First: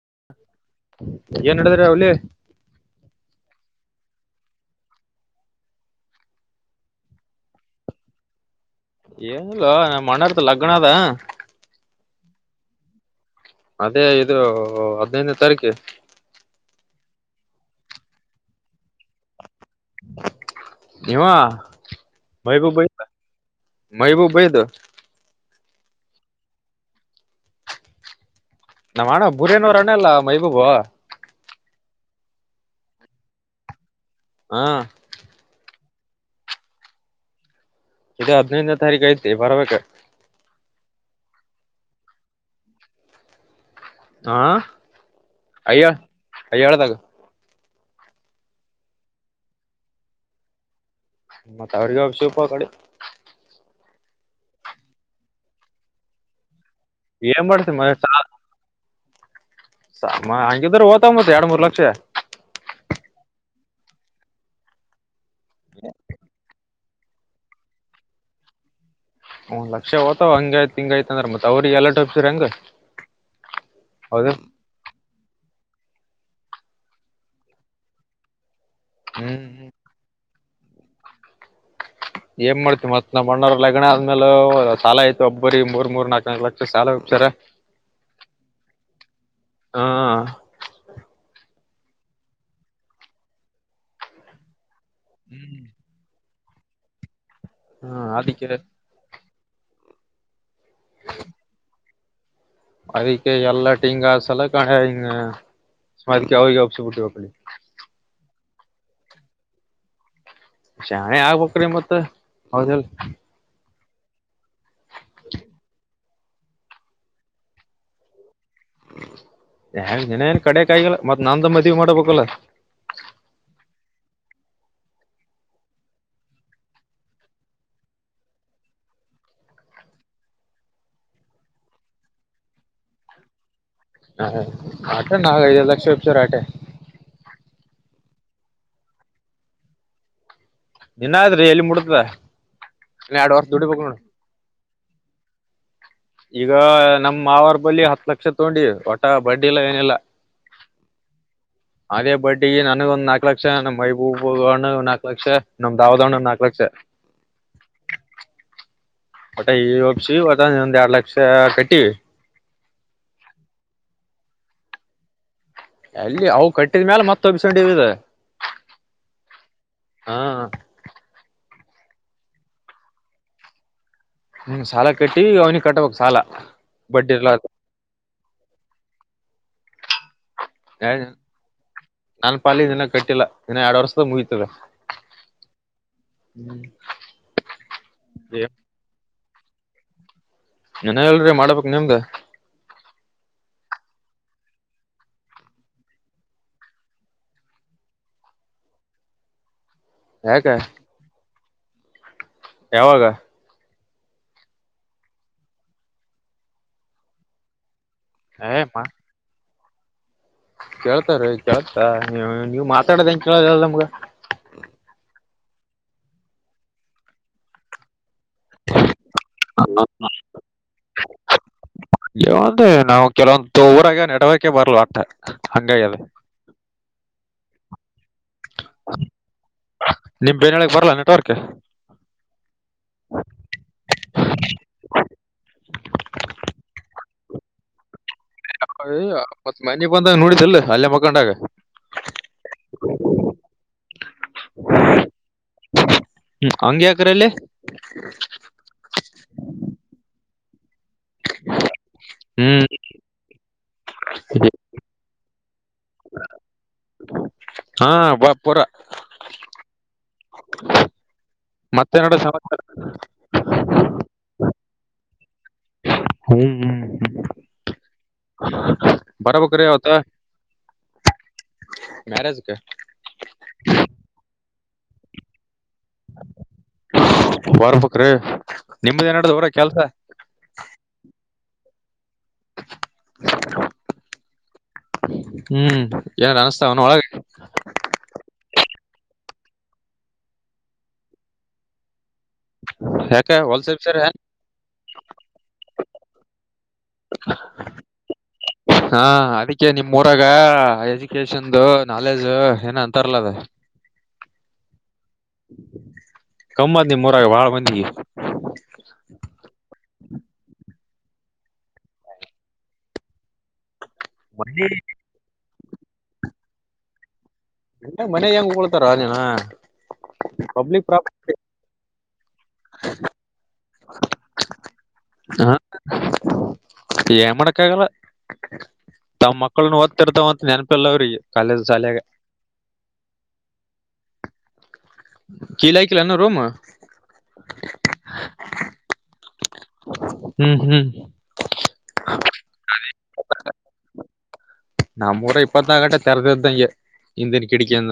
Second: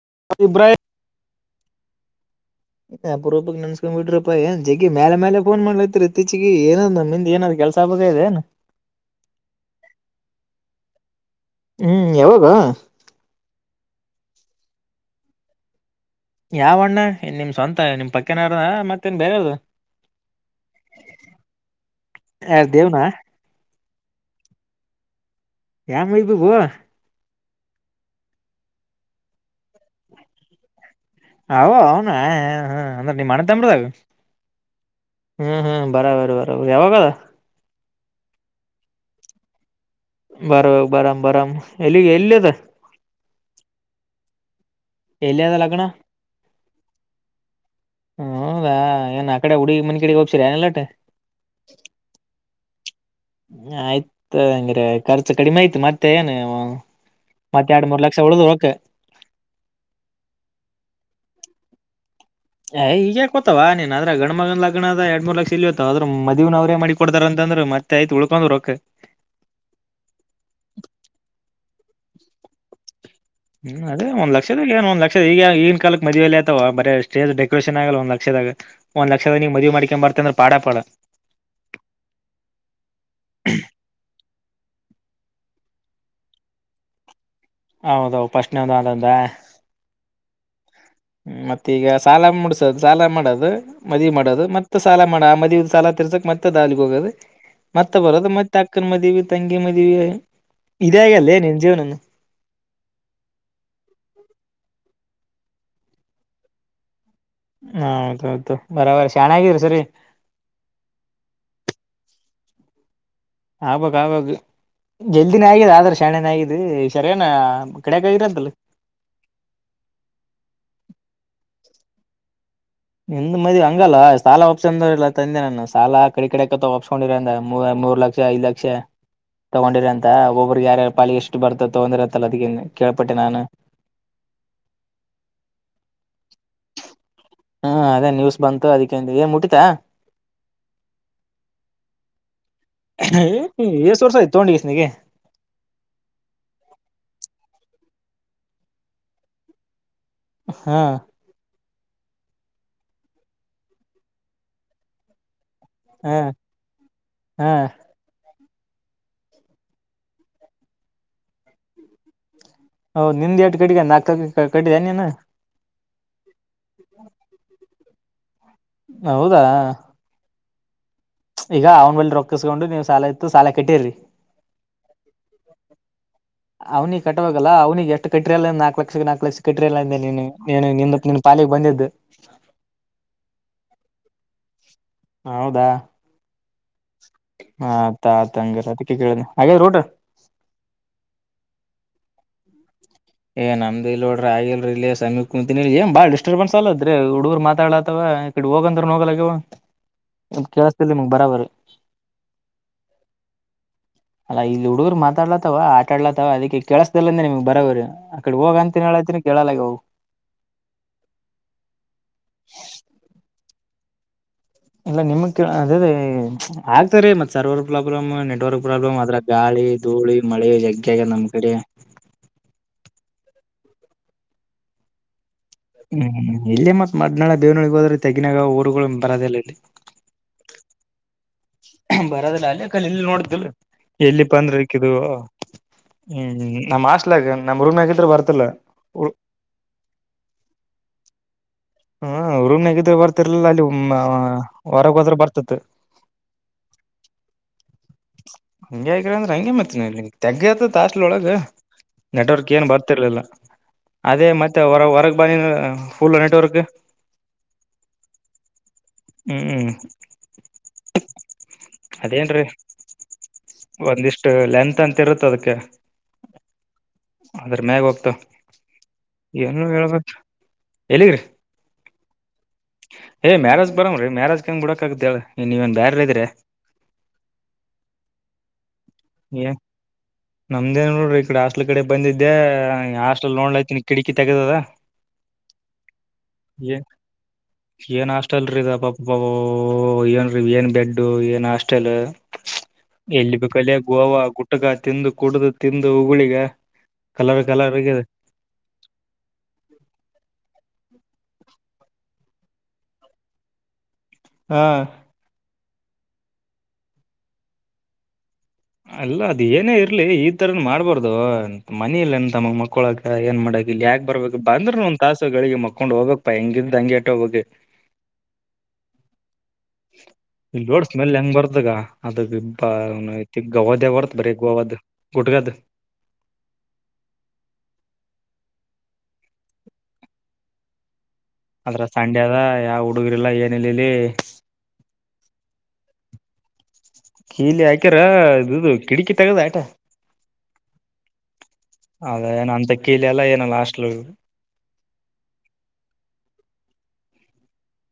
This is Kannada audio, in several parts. [unintelligible] ಏನ್ ನೆಡದ ಹುಲಿ ಅಪರೂಪಕ್ಕೆ ನೆನೆಸಿಕೊಂಡುಬಿಟ್ಟಿರಪ್ಪ ಏನ್ ಜಿಗ್ಗಿ ಮೇಲೆ ಮೇಲೆ ಫೋನ್ ಮಾಡಲತ್ರಿಇತೀಚಿಗೆ ಏನ್ ನಮ್ಮಿಂದ ಏನಾದ್ ಕೆಲ್ಸ ಆಗಬೇಕಿದೆನ್ ಏನಿಲ್ವೋ ನಮ್ಮ ಅಣ್ಣವರದು ಲಗ್ನಾಅದ ಹ್ಮ್ ಯಾವಾಗ ಅದೇ ಇದು ಹದಿನೈದನೆ ತಾರೀಕು ಯಾವಣ್ಣ ನಿಮ್ ಸ್ವಂತ ನಿಮ್ ಪಕ್ಕನಾರದ ಮತ್ತೇನ್ ಬೇರಾರ್ದ ನೀವ ಯಾರ್ ಬೈಗು ದೇವ್ನಾ [unintelligible] ಮಹಿಬೂಬ್ ಬೈದು ಯಾವ ಮಹಿಬುಬ್ ನಮ್ಮ್ ಅಣ್ಣ ಬುರೇನವ್ರಣಲ್ಲ ಮೈಬುಬೂ ಅ ಅವನ ಅವ ಅಂದ್ರ ನೀಮ್ಮ ಅಣ್ಣ ತಮ್ಮರಾಗ್ ಹಾ ಹ್ಮ್ ಹ್ಮ್ ಬರಬರ ಬರಬರ್ ಯಾವಾಗದ. ಈಗ ಹದಿನೈಂದನೇ ತಾರೀಕು ಐತಿ ಬರ್ಬೇಕು. ಬರ್ಬೇಕು ಬರ ಬರಾಮ್ ಬರಾಮ್ ಎಲ್ಲಿಗೆ ಎಲ್ಲಿದ. ಹಾ ಅಯ್ಯ ಅಯ್ಯಳ ದಾಗ. ಹೌದಾ ಏನ್ ಆಕಡೆ ಹುಡ್ಗಿ ಮನ ಕಡೆಗೆ ಒಪ್ಸಿದೆನು ಎಲ್ಲಟು. ಮತ್ತ ಅವ್ರಿಗೆ ಒಪ್ಸಿ ಪಾ ಆಕಡೆ. ಆಯ್ತ ತಗ ಹಂಗ್ರೆ ಖರ್ಚು ಕಡಿಮೆ ಆಯ್ತು ಮತ್ತೆ ಏನು. ಏನ್ ಮತ್ತ ಮಾಡ್ತಿ ಮ ಎರಡ್ ಮೂರ್ ಲಕ್ಷ ಉಳ್ದವು ರೊಕ್ಕ. ಹಂಗಿದ್ರ ಹೊತವ ಮತ್ ಎರಡ್ ಮೂರ್ ಲಕ್ಷ. ಹೇಯ್ ಈಗ್ಯಾಕೋತವ ನೀನ್ ಅದ್ರ ಗಣ ಮಗನ ಲಗ್ನದ ಎರಡ್ ಮೂರ್ ಲಕ್ಷ ಎಲ್ಲಿ ಹೋತವಾ ಮದುವೆನು ಅವ್ರೇ ಮಾಡಿ. ಕೊಡ್ತಾರ ಅಂತಂದ್ರ ಮತ್ತೆ ಆಯ್ತ ಉಳ್ಕೊಂಡ್ ರಕ್ಕ. ಒಂದ್ ಲಕ್ಷ ಹೋತವ ಹಂಗ ಆಯ್ತ್ ಹಿಂಗ ಆಯ್ತ ಅಂದ್ರ ಮತ್ತ್ ಅವ್ರಿಗೆ ಎಲ್ಲಟ್ ಒಪ್ಸಿದ್ರೆ ಹೆಂಗ. ಹ್ಮ್ ಅದೇ ಹೌದು ಒಂದ್ ಲಕ್ಷದ ಏನ್ ಒಂದ್ ಲಕ್ಷ ಈಗ. ಕಾಲಕ್ ಮದುವೆ ಎಲ್ಲಿ ಆತವಾ ಬರೇ ಸ್ಟೇಜ್ ಡೆಕೋರೇಷನ್ ಆಗಲ್ಲ ಒಂದ ಲಕ್ಷದಾಗ ಒಂದ ಲಕ್ಷದ ನಿನ್ ಹ್ಮ್ ಮದುವೆ ಮಾಡ್ಕೊಂಡು ಬರ್ತಿ ಅಂದ್ರೆ. ಪಾಡಪಡ. ಏನ್ ಮಾಡ್ತಿ ಮತ್ ನಮ್ ಅಣ್ಣಾರ ಲಗಣ ಆದ್ಮೇಲೆ. ಸಾಲ ಆಯ್ತು ಒಬ್ಬರಿ ಮೂರ್ ಮೂರ್ ನಾಲ್ಕ ನಾಕಕ್ ಲಕ್ಷ ಸಾಲ ಒಪ್ಸ್ಯರ. ಹೌದ ಹೌದ ಪಶ್ನೆವದಂದ. ಹಾ ಹ್ಮ ಮತ್ತ ಈಗ ಸಾಲ ಮುಡಸದು ಸಾಲ ಮಾಡೋದು ಮದಿವಿ ಮಾಡೋದು ಮತ್. ಮತ್ತ ಸಾಲ ಮಾಡ ಆ ಮದಿವಿ ಸಾಲ ತಿರ್ಸಕ್ ಮತ್ತೆ ದಾಲಿಗೆ ಹೋಗೋದ ಹಾ ಮತ್ತೆ ಬರೋದು ಅದಕ್ಕೆ ಮತ್ತೆ ಅಕ್ಕನ ಮದಿವಿ. ತಂಗಿ ಮದುವಿ ಇದೆ ಆಗ್ಯಾದ ನಿನ್ ಜೀವನನ್ನು. ಅದಕ್ಕೆ ಎಲ್ಲ ಟಿಂಗ ಸಲಕ ಹಣೆ ಅದ್ಕೆ ಅವ್ರಿಗೆ ಒಪ್ಸ ಬಿಟ್ಟವಿ ಆಕಡೆ. ಹ ಹೌದೌದು ಬರಾಬರಿ ಶಾಣಗಿರಿ ಈ ಸರಿ. ಶಾಣೆ ಆಗ್ಬೇಕರಿ ಮತ್ತ ಹೌದ ಇಲ್. ಆಗ್ಬೇಕು ಆಗ್ಬೇಕು. ಜಲ್ದಿನೇ ಆಗ್ಯಿದೆ ಆದ್ರೆ ಶಣೆನ ಆಗಿದ ಈ ಸರಿ ಎನಾ ಕಡ್ಯಕ ಆಗಿರಂತಲ್ಲ. ಯನ್ ಇನ್ನ ಏನ್ ಕಡೆ ಕಾಗಿಲ್ಲ ಮತ್ತ್ ನಂದ್ ಮದ್ವಿ ಮಾಡಬೇಕಲ್ಲ. ನಿಂದ ಮದವಿ ಹಂಗಲ್ಲ ಸಾಲ ಒಪ್ಸಂದು ತಂದೆ ನಾನ ಸಾಲ ಆಕಡೆ ಈಕಡೆಕ ಒಪ್ಸ್ಕೊಂಡಿರಂದ ಮೂವ. ಮೂರು ಲಕ್ಷ ಐದ್ ಲಕ್ಷ. ತಗೊಂಡಿರ ಅಂತ ಒಬ್ಬ್ರಗ್ ಯಾರ್ಯಾರ ಪಾಲಿ ಎಷ್ಟು ಬರ್ತ ತಗೊಂಡಿರ ಅಂತಲ್ಲ ಅದಕ್ಕ ಕೇಳ್ಪಟ್ಟೆ ನಾನು. ಹಾ ಆಟ ನಾಗ ಐದೈದು ಲಕ್ಷ ರೂಪಯಿ ಒಪ್ಸಾರ ಆಟೆ. ಹ್ಮ ಅದೇ ನೀವ್ಸ್ ಬಂತು ಅದಕ್ಕ ಅಂದಿವಿ ಏನ್ ಮುಟ್ಟಿತ. ನಿನ್ನಾದ್ರಿ ಎಲ್ಲಿ ಮುಡತದ ಇನ್ನ ಎರಡ್ ವರ್ಷ ದುಡಿಬೇಕ್ ನೋಡ್ ಹೆಸ್ ವರ್ಷ ಆಯ್ತು ತಗೊಂಡಿಗೆಸಿ. ನಗೆ. ಈಗ ನಮ್ ಮಾವಾರ್ ಬಲ್ಲಿ ಹತ್ ಲಕ್ಷ ತಗೊಂಡಿ ಹೊಟ ಬಡ್ಡಿಲ್ಲ ಏನಿಲ್ಲ. ಹಾ. ಅದೇ ಬಡ್ಡಿಗೆ ನನಗ ಒಂದ್ ನಾಕ್ ಲಕ್ಷ ನಮ್ ಮೈಬೂಬ್ಬಣ ನಾಕು ಲಕ್ಷ. ನಮ್ ಹಾ ದಾವದಾಣ್ಣನು ನಾಲ್ಕು ಲಕ್ಷ. ಹಾ ಒಟ ಈಗ ಒಪ್ಸಿವಿ ಒಟ್ ಒಂದ್ ಎರಡ್ ಲಕ್ಷ ಕಟ್ಟಿವಿ. ಹೌದು ನಿಂದ್ ಎಟು ಕಟ್ಟಿಗೆಂಡಿದಿ ನಾಕ ಕಟ್ಟಿದ ಏನು ನೀನು. ಎಲ್ಲಿ ಅವು ಕಟ್ಟಿದ್ಮೇಲ ಮತ್ತ ಒಪ್ಸಿಕೊಂಡಿವಿ ಇದು. ಹೌದಾ. ಹಾ ಈಗ ಅವ್ನ ಬಲ್ಲಿ ರೊಕ್ಕಿಸಸ್ಕೊಂಡು ನೀವ್ ಸಾಲ ಇತ್ತು ಸಾಲ ಕಟ್ಟಿರಿ. ಹ್ಮ ಸಾಲ ಕಟ್ಟಿ ಅವ್ನಿಗೆ ಕಟ್ಟಬೇಕ್ ಸಾಲ. ಅವ್ನಿಗೆ ಬಡ್ಡಿ ಇರ್ಲಾರ್ದ ಕಟ್ಟಬೇಕಲ್ಲ ಅವನಿಗೆ ಎಷ್ಟ ಕಟ್ಟರಿ ಅಲ್ಲ ನಾಕ್ ಲಕ್ಷಕ್ಕ ನಾಕ್ ಲಕ್ಷ ಕಟ್ಟಿರಿ ಅಲಾ ಅಂದೆ. ನೀನು ನೀನು ನಿಂದ ನಿನ್ ಪಾಲಿಗೆ ಬಂದಿದ್ದು ನಾನ್ ಪಾಲಿದು ಇನ್ನ ಕಟ್ಟಿಲ್ಲ ಇನ್ನ ಎರಡ್ ವರ್ಷದಾಗ ಮುಗಿತದ. ಹೌದಾ ಆತಾತ್ಂಗರ ಅದಕ್ಕೆ ಕೇಳಿದೆ. ಆಗ್ಯಾದ್ರಿ ಊಟ. ಇನ್ನ ಇಲ್ರಿ ಮಾಡಬೇಕ್ ನಿಮ್ದ. ಏ ನಮ್ದ ಇಲ್ ನೋಡ್ರಿ ಆಗಿಲ್ರಿ ಇಲ್ಲಿ ಸಮಯಿ ಕುಂತಿನಿ ಎನ್ ಬಾಳ್ ಡಿಸ್ಟರ್ಬನ್ಸ ಆಗ್ಲತದ್ರಿ ಹುಡುಗರು ಮಾತಾಡ್ಲತವ ಈ ಕಡೆ. ಹೋಗಂದ್ರ ನೋಗಲವ ಯಾಕ ಏನ್ ಕೆಳಸ್ತಿಲ್ಲ ನಿಮಗ್ ಬರೋಬರಿ. ಯಾವಾಗ. ಅಲ್ಲ ಇಲ್ಲಿ ಹುಡುಗರು ಮಾತಾಡ್ಲತ್ತವ ಆಟ ಆಡ್ಲತ್ತವ ಅದಕ್ಕೆ ಕೆೇಳಸ್ದಲ್ಲಂದೆ ನಿಮ್ಗ್ ಬರೋಬರಿ. ಅಕಡೆ ಹೋಗ ಏ ಅಂತ ಹೇಳಾತಿನಿ ಕೆಳಾಗ್ಯವ ಅವೂ. ಕೇಳ್ತಾರೀ ಕೇಳ್ತ ನೀ ನೀವ್ ಮಾತಾಡೋದ ಹೆಂಗ ಕೇಳದಲ್ ನಮ್ಗ. ಇಲ್ಲ ನಿಮ ಕ ಅದೇ ಅದೇ ಆಗ್ತಾರೆ ಮತ್ತ ಸರ್ವರ್ ಪ್ರಾಬ್ಲಮ್. ನೆಟ್ವರ್ಕ್ ಪ್ರಾಬ್ಲಮ್ ಅದರಾಗ ಗಾಳಿ ಧಳಿ ಮಳೆ ಜಗ್ಗೆ ಅಗೆದ ನಮ್ ಕಡೆ. ಅಂದೆ ನಾವು ಕೆಲವೊಂದು ಊರಾಗ ನೆಟ್ವರ್ಕ್ಕೆ ಬರ್ಲ್ಲ ಅಂತ. ಹ್ಮ್ ಇಲ್ಲೇ ಮತ್ ಮದನಾಳ ದೇವನಹಳ್ಳಿಗ ಹೋದ್ರ. ತೆಗ್ಗಿನಾಗ ಊರುಗಳು ಬರೋದಿಲ್ಲ ಇಲ್ಲಿ. ನಿಮ್ ಬೆನ್ಯಾಳಗ್ ಬರ್ಲಾ ನೆಟ್ವರ್ಕ್ ಬರೋದಿಲ್ಲ ಅಲ್ಲೆ. ಇಲ್ಲಿ ನೋಡಿದ್ರಿ ಇಲ್ ಎಲ್ಲಿ ಪಾ ಅಂದ್ರ ಇಕಿದು ಬಂದ್ರಕ್ಕು ಹ್ಮ್ ನಮ್ ಹೋಸ್ಟ್. ನಮ್ಮ ರೂಮ್ದಾಗಿಂದ ಬರ್ತ್. ಅಯ್ಯಿ ಮತ್ತ ಮನಿಗ್ ಬಂದಾಗ ನೋಡಿದೀಲ್ ಅಲ್ಲೇ ಮಕ್ಕಂಡಾಗ. ಹ್ಮ ರೂಮ್ ನ್ಯಾಗ ಇದ್ದಿದ್ರ ಬರ್ತಿರ್ಲಿಲ್ಲ ಅಲ್ಲಿ ಹೊರಗೆ ಹೋದ್ರೆ ಬರ್ತಿತ್. ಹಾಂಗ್ಯಾಕ್ರಿ ಅಲ್ಲೆ. ಹಾಂಗ್ಯಾಕ್ರಿ ಅಂದ್ರೆ ಹಂಗೆ ಮಾಡರ್ತಿನನಗೆ ತಗ್ಗತ. ತಾಸ್ಲೊಳಗ ನೆಟ್ವರ್ಕ್ ಹ್ಮ್ ಏನ್ ಬರ್ತಿರ್ಲಿಲ್ಲ. ಅದೇ ಮತ್ತೆ ಹೊರ ಹೊರಗ ಬನಿ ಅಂದ್ರ ಫುಲ್ ನೆಟ್ವರ್ಕ್. ಹಾ. ಬಾ ಪುರ ಹ್ಮ್ ಮತ್ತೆ ನಡ ಸಂ. ಅದೇನ್ರೀ ಒಂದಿಷ್ಟು ಲೆಂತ್ ಅಂತ ಇರುತ್ತ ಅದಕ್ಕ. ಹ್ಮ್ ಹ್ಮ್. ಅದ್ರ ಮ್ಯಾಗ ಹೋಗ್ತ ಏನ್ ಬರಬೇಕ್ರಿ ಅವತ್ತ ಹೇಳ್ಬೇಕ ಎಲ್ಲಿಗ್ರಿ. ಮ್ಯಾರೇಜ್ ಕ. ಹೇ ಮ್ಯಾರೇಜ್ ಬರೋಂಗ ರೀ ಮ್ಯಾರೇಜ್ ಕ ಹೆಂಗ ಬಿಡಕಾಗ್ದ ಹೇಳ. ನೀವೇನ್ ಬ್ಯಾರೆ ಇದ್ರಿ ಬರ್ಬೇಕ್ರಿ ನಿಮ್ದ ಏನ್ ನಡ್ದ ಊರಾಗ ಕೆಲ್ಸ. ನಮ್ದೇನ ಇಲ್ಲ ನೋಡ್ರಿ ಈ ಕಡೆ ಹಾಸ್ಟಲ್ ಕಡೆ ಬಂದಿದ್ದ. ಇದೇ ಹಾಸ್ಟಲ್ ಲೋನ್ಲಐತನ ಕಿಟಕಿ ತೆಗೆದದ. ಹ್ಮ್ ಏನ್ ಏ ಅನಸ್ತಾವನ ಒಳಗ ಏನ್ ಹಾಸ್ಟೆಲ್ರೀ ಇದ ಪಾ. ಅಬ್ಬಬ್ಬಾ ಏನ್ರಿ ಏನ್ ಬೆಡ್ ಏನ್ ಹಾಸ್ಟೆಲ್. ಯಾಕ ಎಲ್ಲಿ ಬೇಕಲ್ಲ ಹೊಲ್ಸೇಬ್ ಸರ್ ಗೋವಾ ಗುಟ್ಕಾ ತಿಂದು. ಕುಡ್ದು ತಿಂದು ಉಗುಳಿಗ ಕಲರ್ ಕಲರ್ ಅಗೆದ. ಹಾ ಅದಕ್ಕೆ ನಿಮ್ಮ್ ಊರಗ ಎಜುಕ. ಚಂದ ನಾಲೆಜ್ ಏನ ಅಂತಾರಲ ಅದ. ಹಾ. ಕಮ್ಮತ್ ನಿಮ್ಮ ಊರಾಗ ಬಾಳ ಮಂದಿಗ್. ಅಲ್ಲ ಅದ ಏನೇ ಇರ. ಲಿ ಈ ತರ ಮಾಡ್ಬಾರ್ದದು ಮನೀ ಇಲ್ ಏನ್ ತಮ್ಮಾ ಮಕ್ಕೋಲಾಕ್ ಏನ್ ಮಾಡಕ. ಇಲ್ಲಿ ಯಾಕ ಬರ್ಬೇಕ ಬಂದ್ರನು ಒಂದ ತಾಸ ಗಳಿಗೆ ಮಕೊಂಡ್ ಹೋಗಬೇಕ ಪಾ ಹಿಂಗಿಂದ ಅಂಗೆ ಆಟ ಹೋಗಬೇಕ. ಎಟ ಮನೆ ಹೆಂಗಗೆ ಉಗುಳ್ತಾರ ನೀನ. ಇ ಪಬ್ಲಿಕ್ ಲೋಡ್ ಸ್ಮೆಲ್ ಹೆಂಗ್ ಬರ್ದಗ. ಅದು ಬಿಬ ಗವಾದ ಅವರತ್ ಬರೀ ಗೋವಾಾದ ಗುಟುಕಾದ. ಪ್ರಾಪರ್ಟಿ ಏನ್ ಮಾಡಕ ಆಗಲ್ಲ ತಮ್ಮ್ ಮಕ್ಕಳನು ಓದ್ತಿರ್ತವ ಅಂತ ನೆನಪಿಲ್ಲ ಅವ್ರಿಗೆ. ಕಾಲೇಜ್ ಅದ್ರಾಗ ಶಾಲ್ಯಾಗ ಸಂಡೆ ಅದ ಯಾವ ಹುಡುಗರಿಲ್ಲ ಏನೀಲ್ಲ ಇಲ್ಲಿ. ಕೀಲಿ ಹಾಕ್ಕಿಲ್ಲ ಏನು ರೋಮ್. ಕೀಲಿ ಹಾಕ್ಯಾರ ಇದು ಕಿಟಕಿ ತಗದ ಆಟ. ಹ್ಮ್ ಹ್ಮ್ ಅದ ಏನ ಅಂತ ಕೀಲಿ ಎಲ್ಲ ಏನ ಹಾಸ್ಟಲ್ಡು. ನಮ್ಮೂಊರ ಇಪ್ಪತನಾಕ್ಲು ಗಂಟೆ ತೆರೆದ ಇದಿದ್ದಂಗೆ ಹಿಂದಿನ ಕಿಟಕಿಂದ.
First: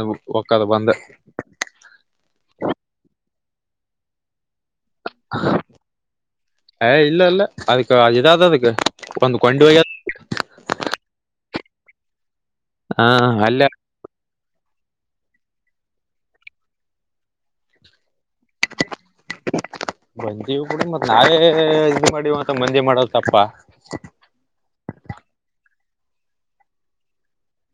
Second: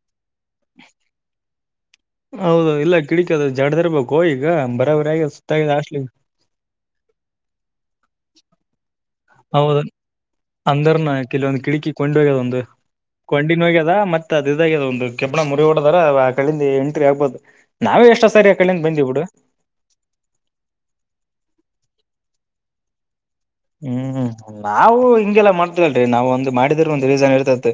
ಹೌದು ಇಲ್ಲ ಕಿಡಿಕ ಅದು ಜಡದರ್ಬೇಕು ಹೋಗಿ. ಈಗ ಬರಾಬರ ಆಗ ಸುತ್ತ ಲಾಸ್ಲಿ ಏ ಇಲ್ಲ ಇಲ್ಲ ಅದಕ್ಕ ಇದಾದ ಅದಕ್ಕ ಒಂದ್ ಕೊಂಡಿ ಹೌದ ಹೋಗ್ಯದ ಅಂದರ್ನ ಕೆಲೊಂದು ಕಿಡಿ ಅಕ್ಕಿ ಕೊಂಡ ಹೋಗ್ಯದ ಒಂದು ಹಾ ಅಲ್ಲೇ ಕೊಂಡಿನ ಹೋಗ್ಯದ ಮತ್ತೆ ಅ ಇದ ಒಂದು ಕೆಬ್ಣ ಮುರಿ ಡದಾರ ಕಳಿಂದ ಎಂಟ್ರಿ ಆಗ್ಬಹದು ನಾವೇ ಎಷ್ಟ ಬಂದೀವಿ ಕೂಡಿ ಮತ್ ನಾವೇ ಇ ಮಾಡೀ ಮತ್ತ ಮಂದೆ ಮಾಡ ಹ್ಮ್ ನಾವು ಹಿಂಗೆಲ್ಲ ಮಾಡ್ತವಲ್ರರಿ ನಾವ್ ಒಂದು್ ಮಾಡಿದ್ರ ಒಂದ ರೀಸನ್ ಇರ್ತೈತಿ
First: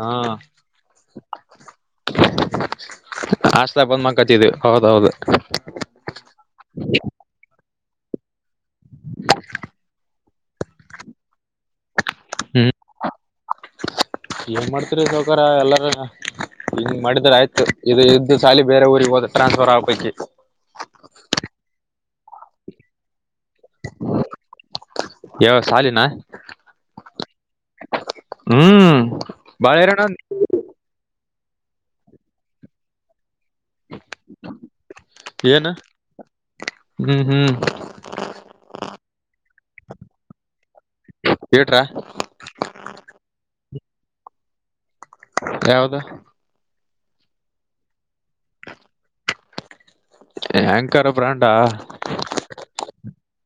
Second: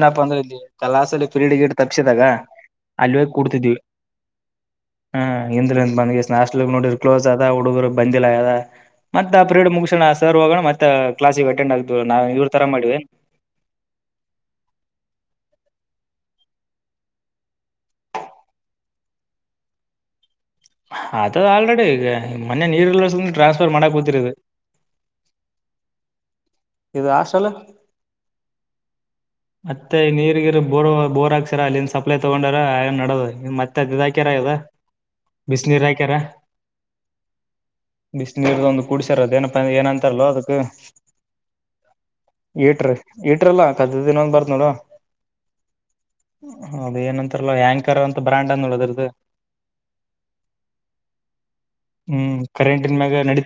ಹಾ ಅಂದ್ರೆ ಇಲ್ಲಿ ಕಲಾಸಲ್ಲಿ ಫ್ರೀಡ್ ಗಿಡ್ ತಪ್ಸಿದಾಗ ಅಲ್ಲಿ ಹೋಗಿ ಕೂಡ್ತಿದ್ವಿ ಹಸ್ತಾ ಬಂದ್ ಮಕತ್ತವಿ ಹ ಇ್ರ ಬಂದ ನಾಸ್ಟ್ಲ್ ನೋಡ ಕ್ಲೋಸ್ ಅದ ಹುಡುಗರು ಬಂದಿಲ್ಲ ಮ ಮುಗ ಣ ಸರ್ ಹೋಗೋಣ ಮತ್ತೆ ಕ್ಲಸಗೆ ಅಟೆಂಡ್ ಆಗ್ತ ನಾವು ಇವ್ರ ತರ ಹ್ಮ್ ಮಾಡಿವ ಏನ್ ಮಾಡ್ತರಿ ಸೌಕಾರ ಎಲ್ಲ ಹನ್ ಮಾಡಿದ್ರ ಆಯ್ತು ಇದು ಇದ್ದು ಸಾಲಿ ಬೇರೆ ಊರಿಗೆ ಹೋದ ಟ್ರಾನ್ಸ್ಫರ್ ಆಗ್ಬಿಟ್ಟತೆ ಅದದು ಆಲ್ರೆಡಿ ಈಗ ಮನ್ ನೀರ್ಲ್ಲ ಟ್ರಾನ್ಸ್ಫರ್ ಮಾಡಾ ಕುೂತಿರುದು ಯಾವ ಸಾಲಿನ ಇದು ಆ ಸಲ ಹ್ಮ್ ಬಾಳ ಮತ್ತೆ ಹೈರಾಣ ನೀರಿಗಿರು ಬೋರ್ ಬೋರಕ್ ಅಲ್ಲಿಂದ ಸಪ್ಲೈ ತಗೊಂಡಾರಏನ್ ಮಾಡೋದು ಮತ್ತೆ ಅದ ರಾಯಕರ ಇದ ಏನು ಬಿಸಿನೀರ್ ಅಕ್ಯರ ಹ್ಮ್ ಹ್ಮ್ ಬಿಸ ನೀರ್ದು ಒಂದು ಕೂಡ್ಸಾರದ ಏನಪ್ಪ ಏನಂತಾರಲ್ಲೋ ಅದಕ್ ಇಟ್ರ ಇಟ್ರ ಇಟ್ರಲ್ಲ ಕದ್ದ ದಿನ ಒಂದ ಬರ್ತ್ ನೋಡು ಯಾವ್ದ ಹೌದ ಏನಂತಾರಲ್ಲ ಹ್ಯಾಂಕರ್ ಅಂತ ಬ್ರ್ಯಾಂಡ್ ಅಂದಡದ್ರದು ಆಂಕರ್ ಬ್ರಾಂಡ ಹ್ಮ್ ಕರೆಂಟನ್ ಮ್ಯಾಗ ನಡ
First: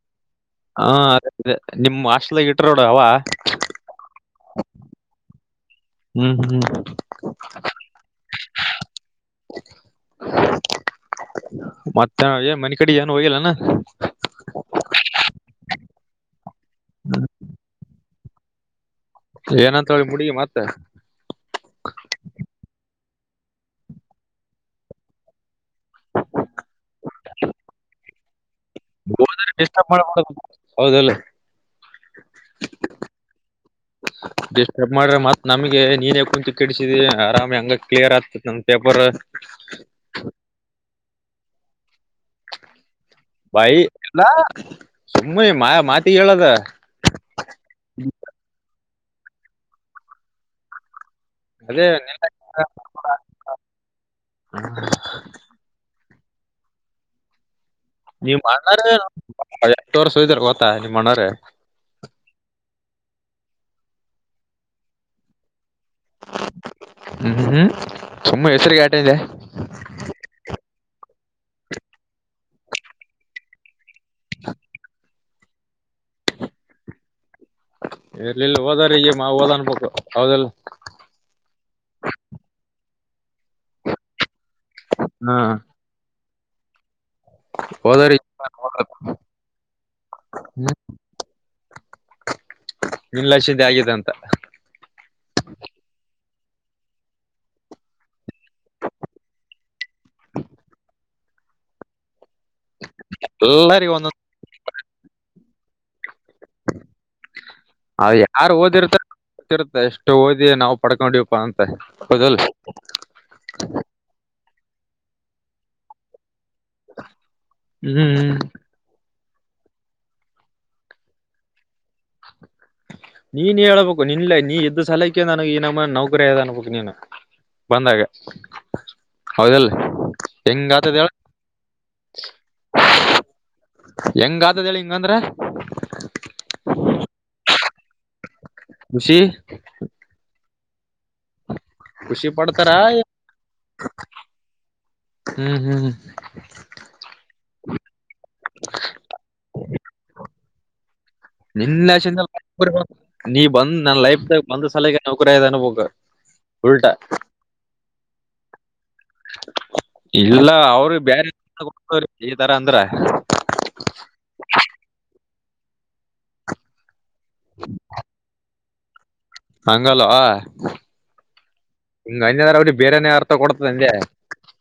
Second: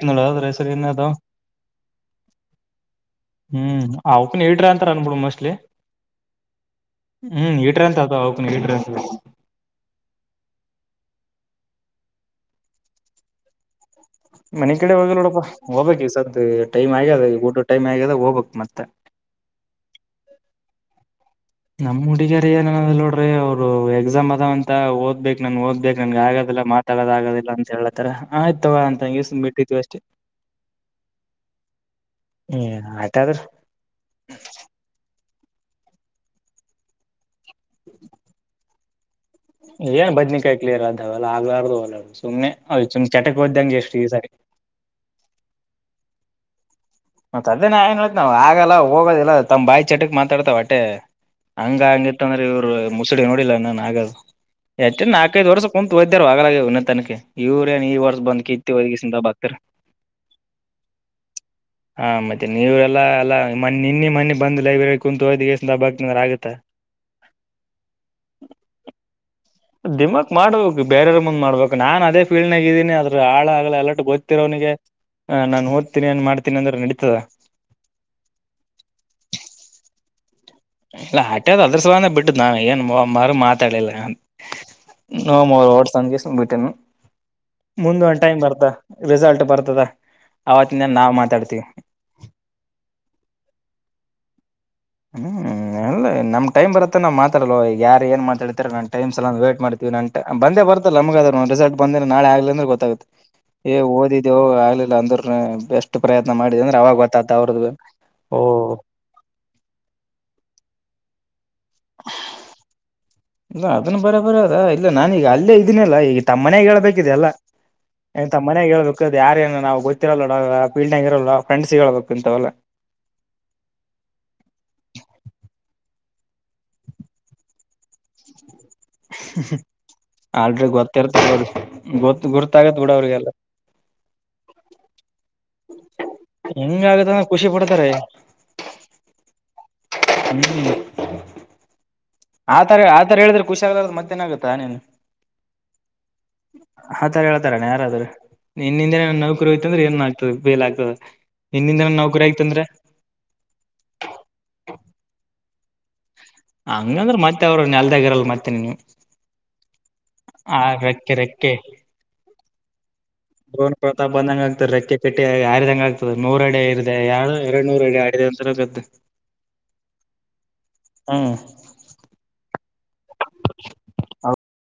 ಹಾದ ನಿಮ ಆಸ್ಲ್ದಾಗ ಇಟ್ರೋಡ ಅವ ಹ ಪನ್ ಹೇಳ್ರ ಅಂತ ಅನ್ಬಿ ಮೋಸ್ಟ್ಲಿ ಹ್ಮ್ ಹ್ಮ್ ಹ್ಮ್ ಹೀಟರ್ ಅಂತ ಅದ ಅವಕ ಹೀಟರ್ ಅಂತ ಮತ್ತ ಏ ಮನೆ ಕಡೆ ಏನು ಹೋಗಿಲ್ಲಾನ ಮನೆ ಕಡೆ ಹೋಗ ನೋಡಪ್ಪಾ ಹೋಗ್ಬೇಕ ಈ ಸದ್ ಟೈಮ್ ಆಗ್ಯದ ಈ ಊಟ ಟೈಮ್ ಆಗ್ಯದ ಹೋಗ್ಬೇಕಕ್ ಮತ್ತೆ ಏನಂತಿ ಮುಡಿಗಿ ಮತ್ತೆ ಅವರು ಎಕ್ಸಾಮ್ ಅದಾವಂತ ಓದ್ಬೇಕು ನನ್ಗೆ ಓದ್ಬೇಕಕ್ ನನ್ಗೆ ಆಗೋದಿಲ್ಲ ಮಾತಾಡೋದ ಆಗದಿಲ್ಲ ಅಂತ ಹೇಳತ್ತಾರೆ ಆಯ್ತು ತವಾ ಅಂತಂಗ ಸು್ ಹೋದ್ರ ಬಿಟ್ಟತ್ತುವಿ ಡಿಸ್ಟರ್ಬ್ ಅಷ್ಟೇ ಮಾಡಬಾರ್ದು ಹೌದಲ್ಲ ಹ್ಮ್ ಆಯ್ತಾದ್ರೆ ನಮ್ಗೆ ನೀನ್ ಯ ಕುಂತ ಕೆಡಸಿದಿ ಆರಾಮ ಹಂಗ ಕ್ಲಿಯರ್ ಆಗ್ತತ್ ನಮ ಪೇಪರ್ ಏನ್ ಬದ್ನಕಾಯಿ ಕ್ಲಿಯರ್ ಆದಾವಲ್ಲ ಆಗ್ ಆ ಸುಮ್ಮ್ನೆ ಅದು ಸುಮ್ಮನೆ ಚಟಕ್ಕೆ ಓದ್ದಂಗಗೆ ಬಾಯಿ ಜಸ್ ಈ ಸಾರಿ ಟೀ ಹೇಳದ ದೇ ನೋತ್ ನಾವ್ ಆಗಲ್ಲ ಹೋಗೋದಿಲ್ಲ ತಮ್ಮ ಬಾಯಿ ಚಟ ಮಾತಾಡ್ತಾವ ಅಟ್ಟೆ ಹಂಗ ಅದೇ ಹಂಗ ಇತ್ತ ಅಂದ್ರೆ ಇವ್ರು ಮುಸಡಿ ನೋಡಿಲ್ಲ ನಾನನ್ ಆಗದು ಹೆಚ್ಚ ನಾಕೈದ್ ವರ್ಷ ಕುಂತು ಹಯ್ತ ಆಗಲ ಉನ್ನತನಕ್ಕೆ ಇವರು ನೀ ಮಾಡಣ್ಣಾರ ಎತ್ತು ವರ್ಷ ಹೋಯ್ದಾರ ಗೊತ್ತಾ ನೀವ್ ಅಣ್ಣಾರ ಹ ಮತ್ತೆ ನೀವರೆಲ್ಲಾ ಎಲ್ಲ ಮ ನಿನ್ನ ಮನೆ ಬಂದು ಲೈಬ್ರೆರಿ ಕುೂಂತು ಹೋದ ಹ್ಮ್ ಸುಮ್ಮ ಹೆಸರಿಗ ಆಟದೆ ದಿಮಾಕ್ ಮಾಡ್ಬೇಕು ಬೇರ್ರ ಮುಂದ್ ಮಾಡ್ಬೇಕು ನಾನ್ ಅದೇ ಫೀಲ್ಡ್ ನಾಗಿದ್ದೀನಿ ಅದ್ರ ಆಳ ಅಗಲ ಎಲ್ಲ ಗೊತ್ತತಿರೋ ಅವನಿಗೆ ನಾನನ್ ಓದತನಿಏನ್ ಮಾಡ್ತೀನಿ ಅಂದ್ರೆ ನಡತದ ಇರ್ ಇಲ್ಲ ಹೋದಾರ ಈ ಮಾ ಓದ ಅನ್ಬೇಕು ಅವೌದೆಲ್ಲ ಮಾರು ಮಾತಾಡಿಲ್ಲ ಹಾ ನವು ಮೂರು ಸಂದಸ ಬಿಟ್ಟ ಮುಂದ ಒಂದ ಹೋದವ್ರಿಗೆ ಟೈಮ್ ಬರ್ತ ರಿಸಲ್ಟ್ ಬರ್ತದ ಆವತ್ತಿಂದ ನಾವವು ಮಾತಾಡ್ತಿವಿ ನಿಲ್ಲಿಸಿದ್ದ ಹಾಗ ಹ್ಮ್ ಅಲ್ಲ ನಮ್ ಟೈಮ್ ಬರತ್ತ ನಾ್ ಮಾತಾಡವ ಯಾರ ಏನ್ ಮಾತಾಡ್ತಾರೆ ನ ಟೈ ಸಲ ವೇಟ್ ಮಾಡ್ತೀವಿ ಬಂದೆ ಬಂದೇ ಬರ್ತಲ್ಲ ನಮಗದಂದು ರಿಸಲ್ ಬಂದ ನಾಳೆ ಆಗ್ಲಿ ಅಂದ್ರೆ ಗೊತ್ತಾಗುತ್ತೆ ಏ ಎಲ್ಲರಿಗ ಒಂದೊಂದ್ ಓದಿದ್ಯ ಆಗ್ಲಿಲ್ಲ ಅಂದ್ರ ಬೆಸ್ಟ್ ಪ್ರಯತ್ನ ಮಾಡಿದೆ ಅಂದ್ರೆ ಅವಾಗ ಗೊತ್ತಾಗತ ಅವ್ರದ ಓ ಇಷ್ಟ ಓದಿ ನಾವು ಪಡ್ಕೊಂಡಪ್ಪ ಅಂತ ಹೌದಲ್ಲ ಇಲ್ಲ ಅದನ್ನ ಬರ ಬರದ ಇಲ್ಲ ನಾನೀಗ ಅಲ್ಲೇ ಇದಿನನಲ್ಲ ಈಗ ತಮ್ಮಮನೆಯ್ಯಗ್ ಹೇಳ್ಬೇಕ್ ಯಿಂದೆಲ್ಲಾ ಹ್ಮ್ ಅಂತ ಹ್ಮ್ ತಮ್ಮನಯಾಗ ಹೇಳ್ಬೇಕ ಯಾರ ಏನ ನಾವು ಗೊತ್ತಿರಲ್ ಫೀಲ್ಡ್ನೆಗ್ ಇರಲ ಫ್ರೆಂಡ್ಸ್ ಗೆ ಹೇಳ್ಬೇಕ್ ಇಂಥವೆಲ್ಲ ನೀನ್ ಹೇಳ್ಬೇಕು ನಿನ್ ನೀ ಇದ್ದ ಸಲಕ್ಕೆ ನನಗೆ ಇನಮ್ಮ ನೌಕರಿ ಅದ ಅನ್ಬೇಕು ನೀನು ಬಂದಾಗ ಹೌದಲ್ ಅಲ್ರಿ ಹೆಂಗ ಆತದ ಹೇಳ ಗೊತ್ತಿರ್ತೋ ಗೊ ಗೊರ್ತ್ತ ಆಗತ್ ಬಿಡ ಅವ್ರಿಗೆಲ್ಲ ಹೆಂಗ ಆತದ ಹೇಳಿ ಹಿಂಗಂದ್ರ ಹೆಂಗ ಆಗತ್ತಂದ್ರ ಖುಷಿ ಪಡ್ತಾರೆ ಖುಷಿ ಹ್ಮ ಖುಷಿ ಪಡ್ತಾರ ಆತರ ಆತರ ಹೇಳಿದ್ರೆ ಖುಷಿ ಆಗ್ದಾರ ಮತ್ತ್ಯಾನ ಆಗುತ್ ನಿನ್ ಹ್ಮ್ ಹ್ಮ್ ಹತರ ಹೇಳ್ತಾರ ಯಾರಾದ್ರರು ನಿನ್ನಿಂದೇ ನೌಕರು ಹೋಯಿತ್ ಅಂದ್ರೆ ಏನ್ ಮಾಡ್ತ್ ಬೇಲ್ ಆ್ತದೆ ನಿನ್ನ ನೀ ಬಂದ್ ನನ್ ಲೈಫಾಗ ಬಂದ್ ಸಲಿಗೆ ನೌಕರಿಯನ್ ಹೂಗ್ ಹಂಗಂದ್ರ ಮತ್ತೆ ಅವರು ನೆಲ್ದಾಗಿ ಇರಲ್ ಮತ್ತೆ ನೀವು ಇಲ್ಲ ಅವ್ರ ಬೇರೆ ಈ ತರ ಅಂದ್ರ ಡ್ರೋನ್ ಪ್ರಾತಾಪ್ ಬಂದಂಗ ಆಗ್ತದೆ ರೆಕ್ಕ ಪಟ್ಟೆ ಯಾರಿದಂಗ ಆಗ್ತದೆ ನೂರ ಅಡೆ ಇ ಅ ಎರು ಎರಡು ನೂರ ಎಐ ಅಂತರದ್ದೆ ಹಂಗಲ್ಲ ಹಂಗ ಹ್ಮ್ [unintelligible] ಬೇರೆನೆ ಅರ್ಥ ಕೊಡ್ತದೆ ಹಂಗೆ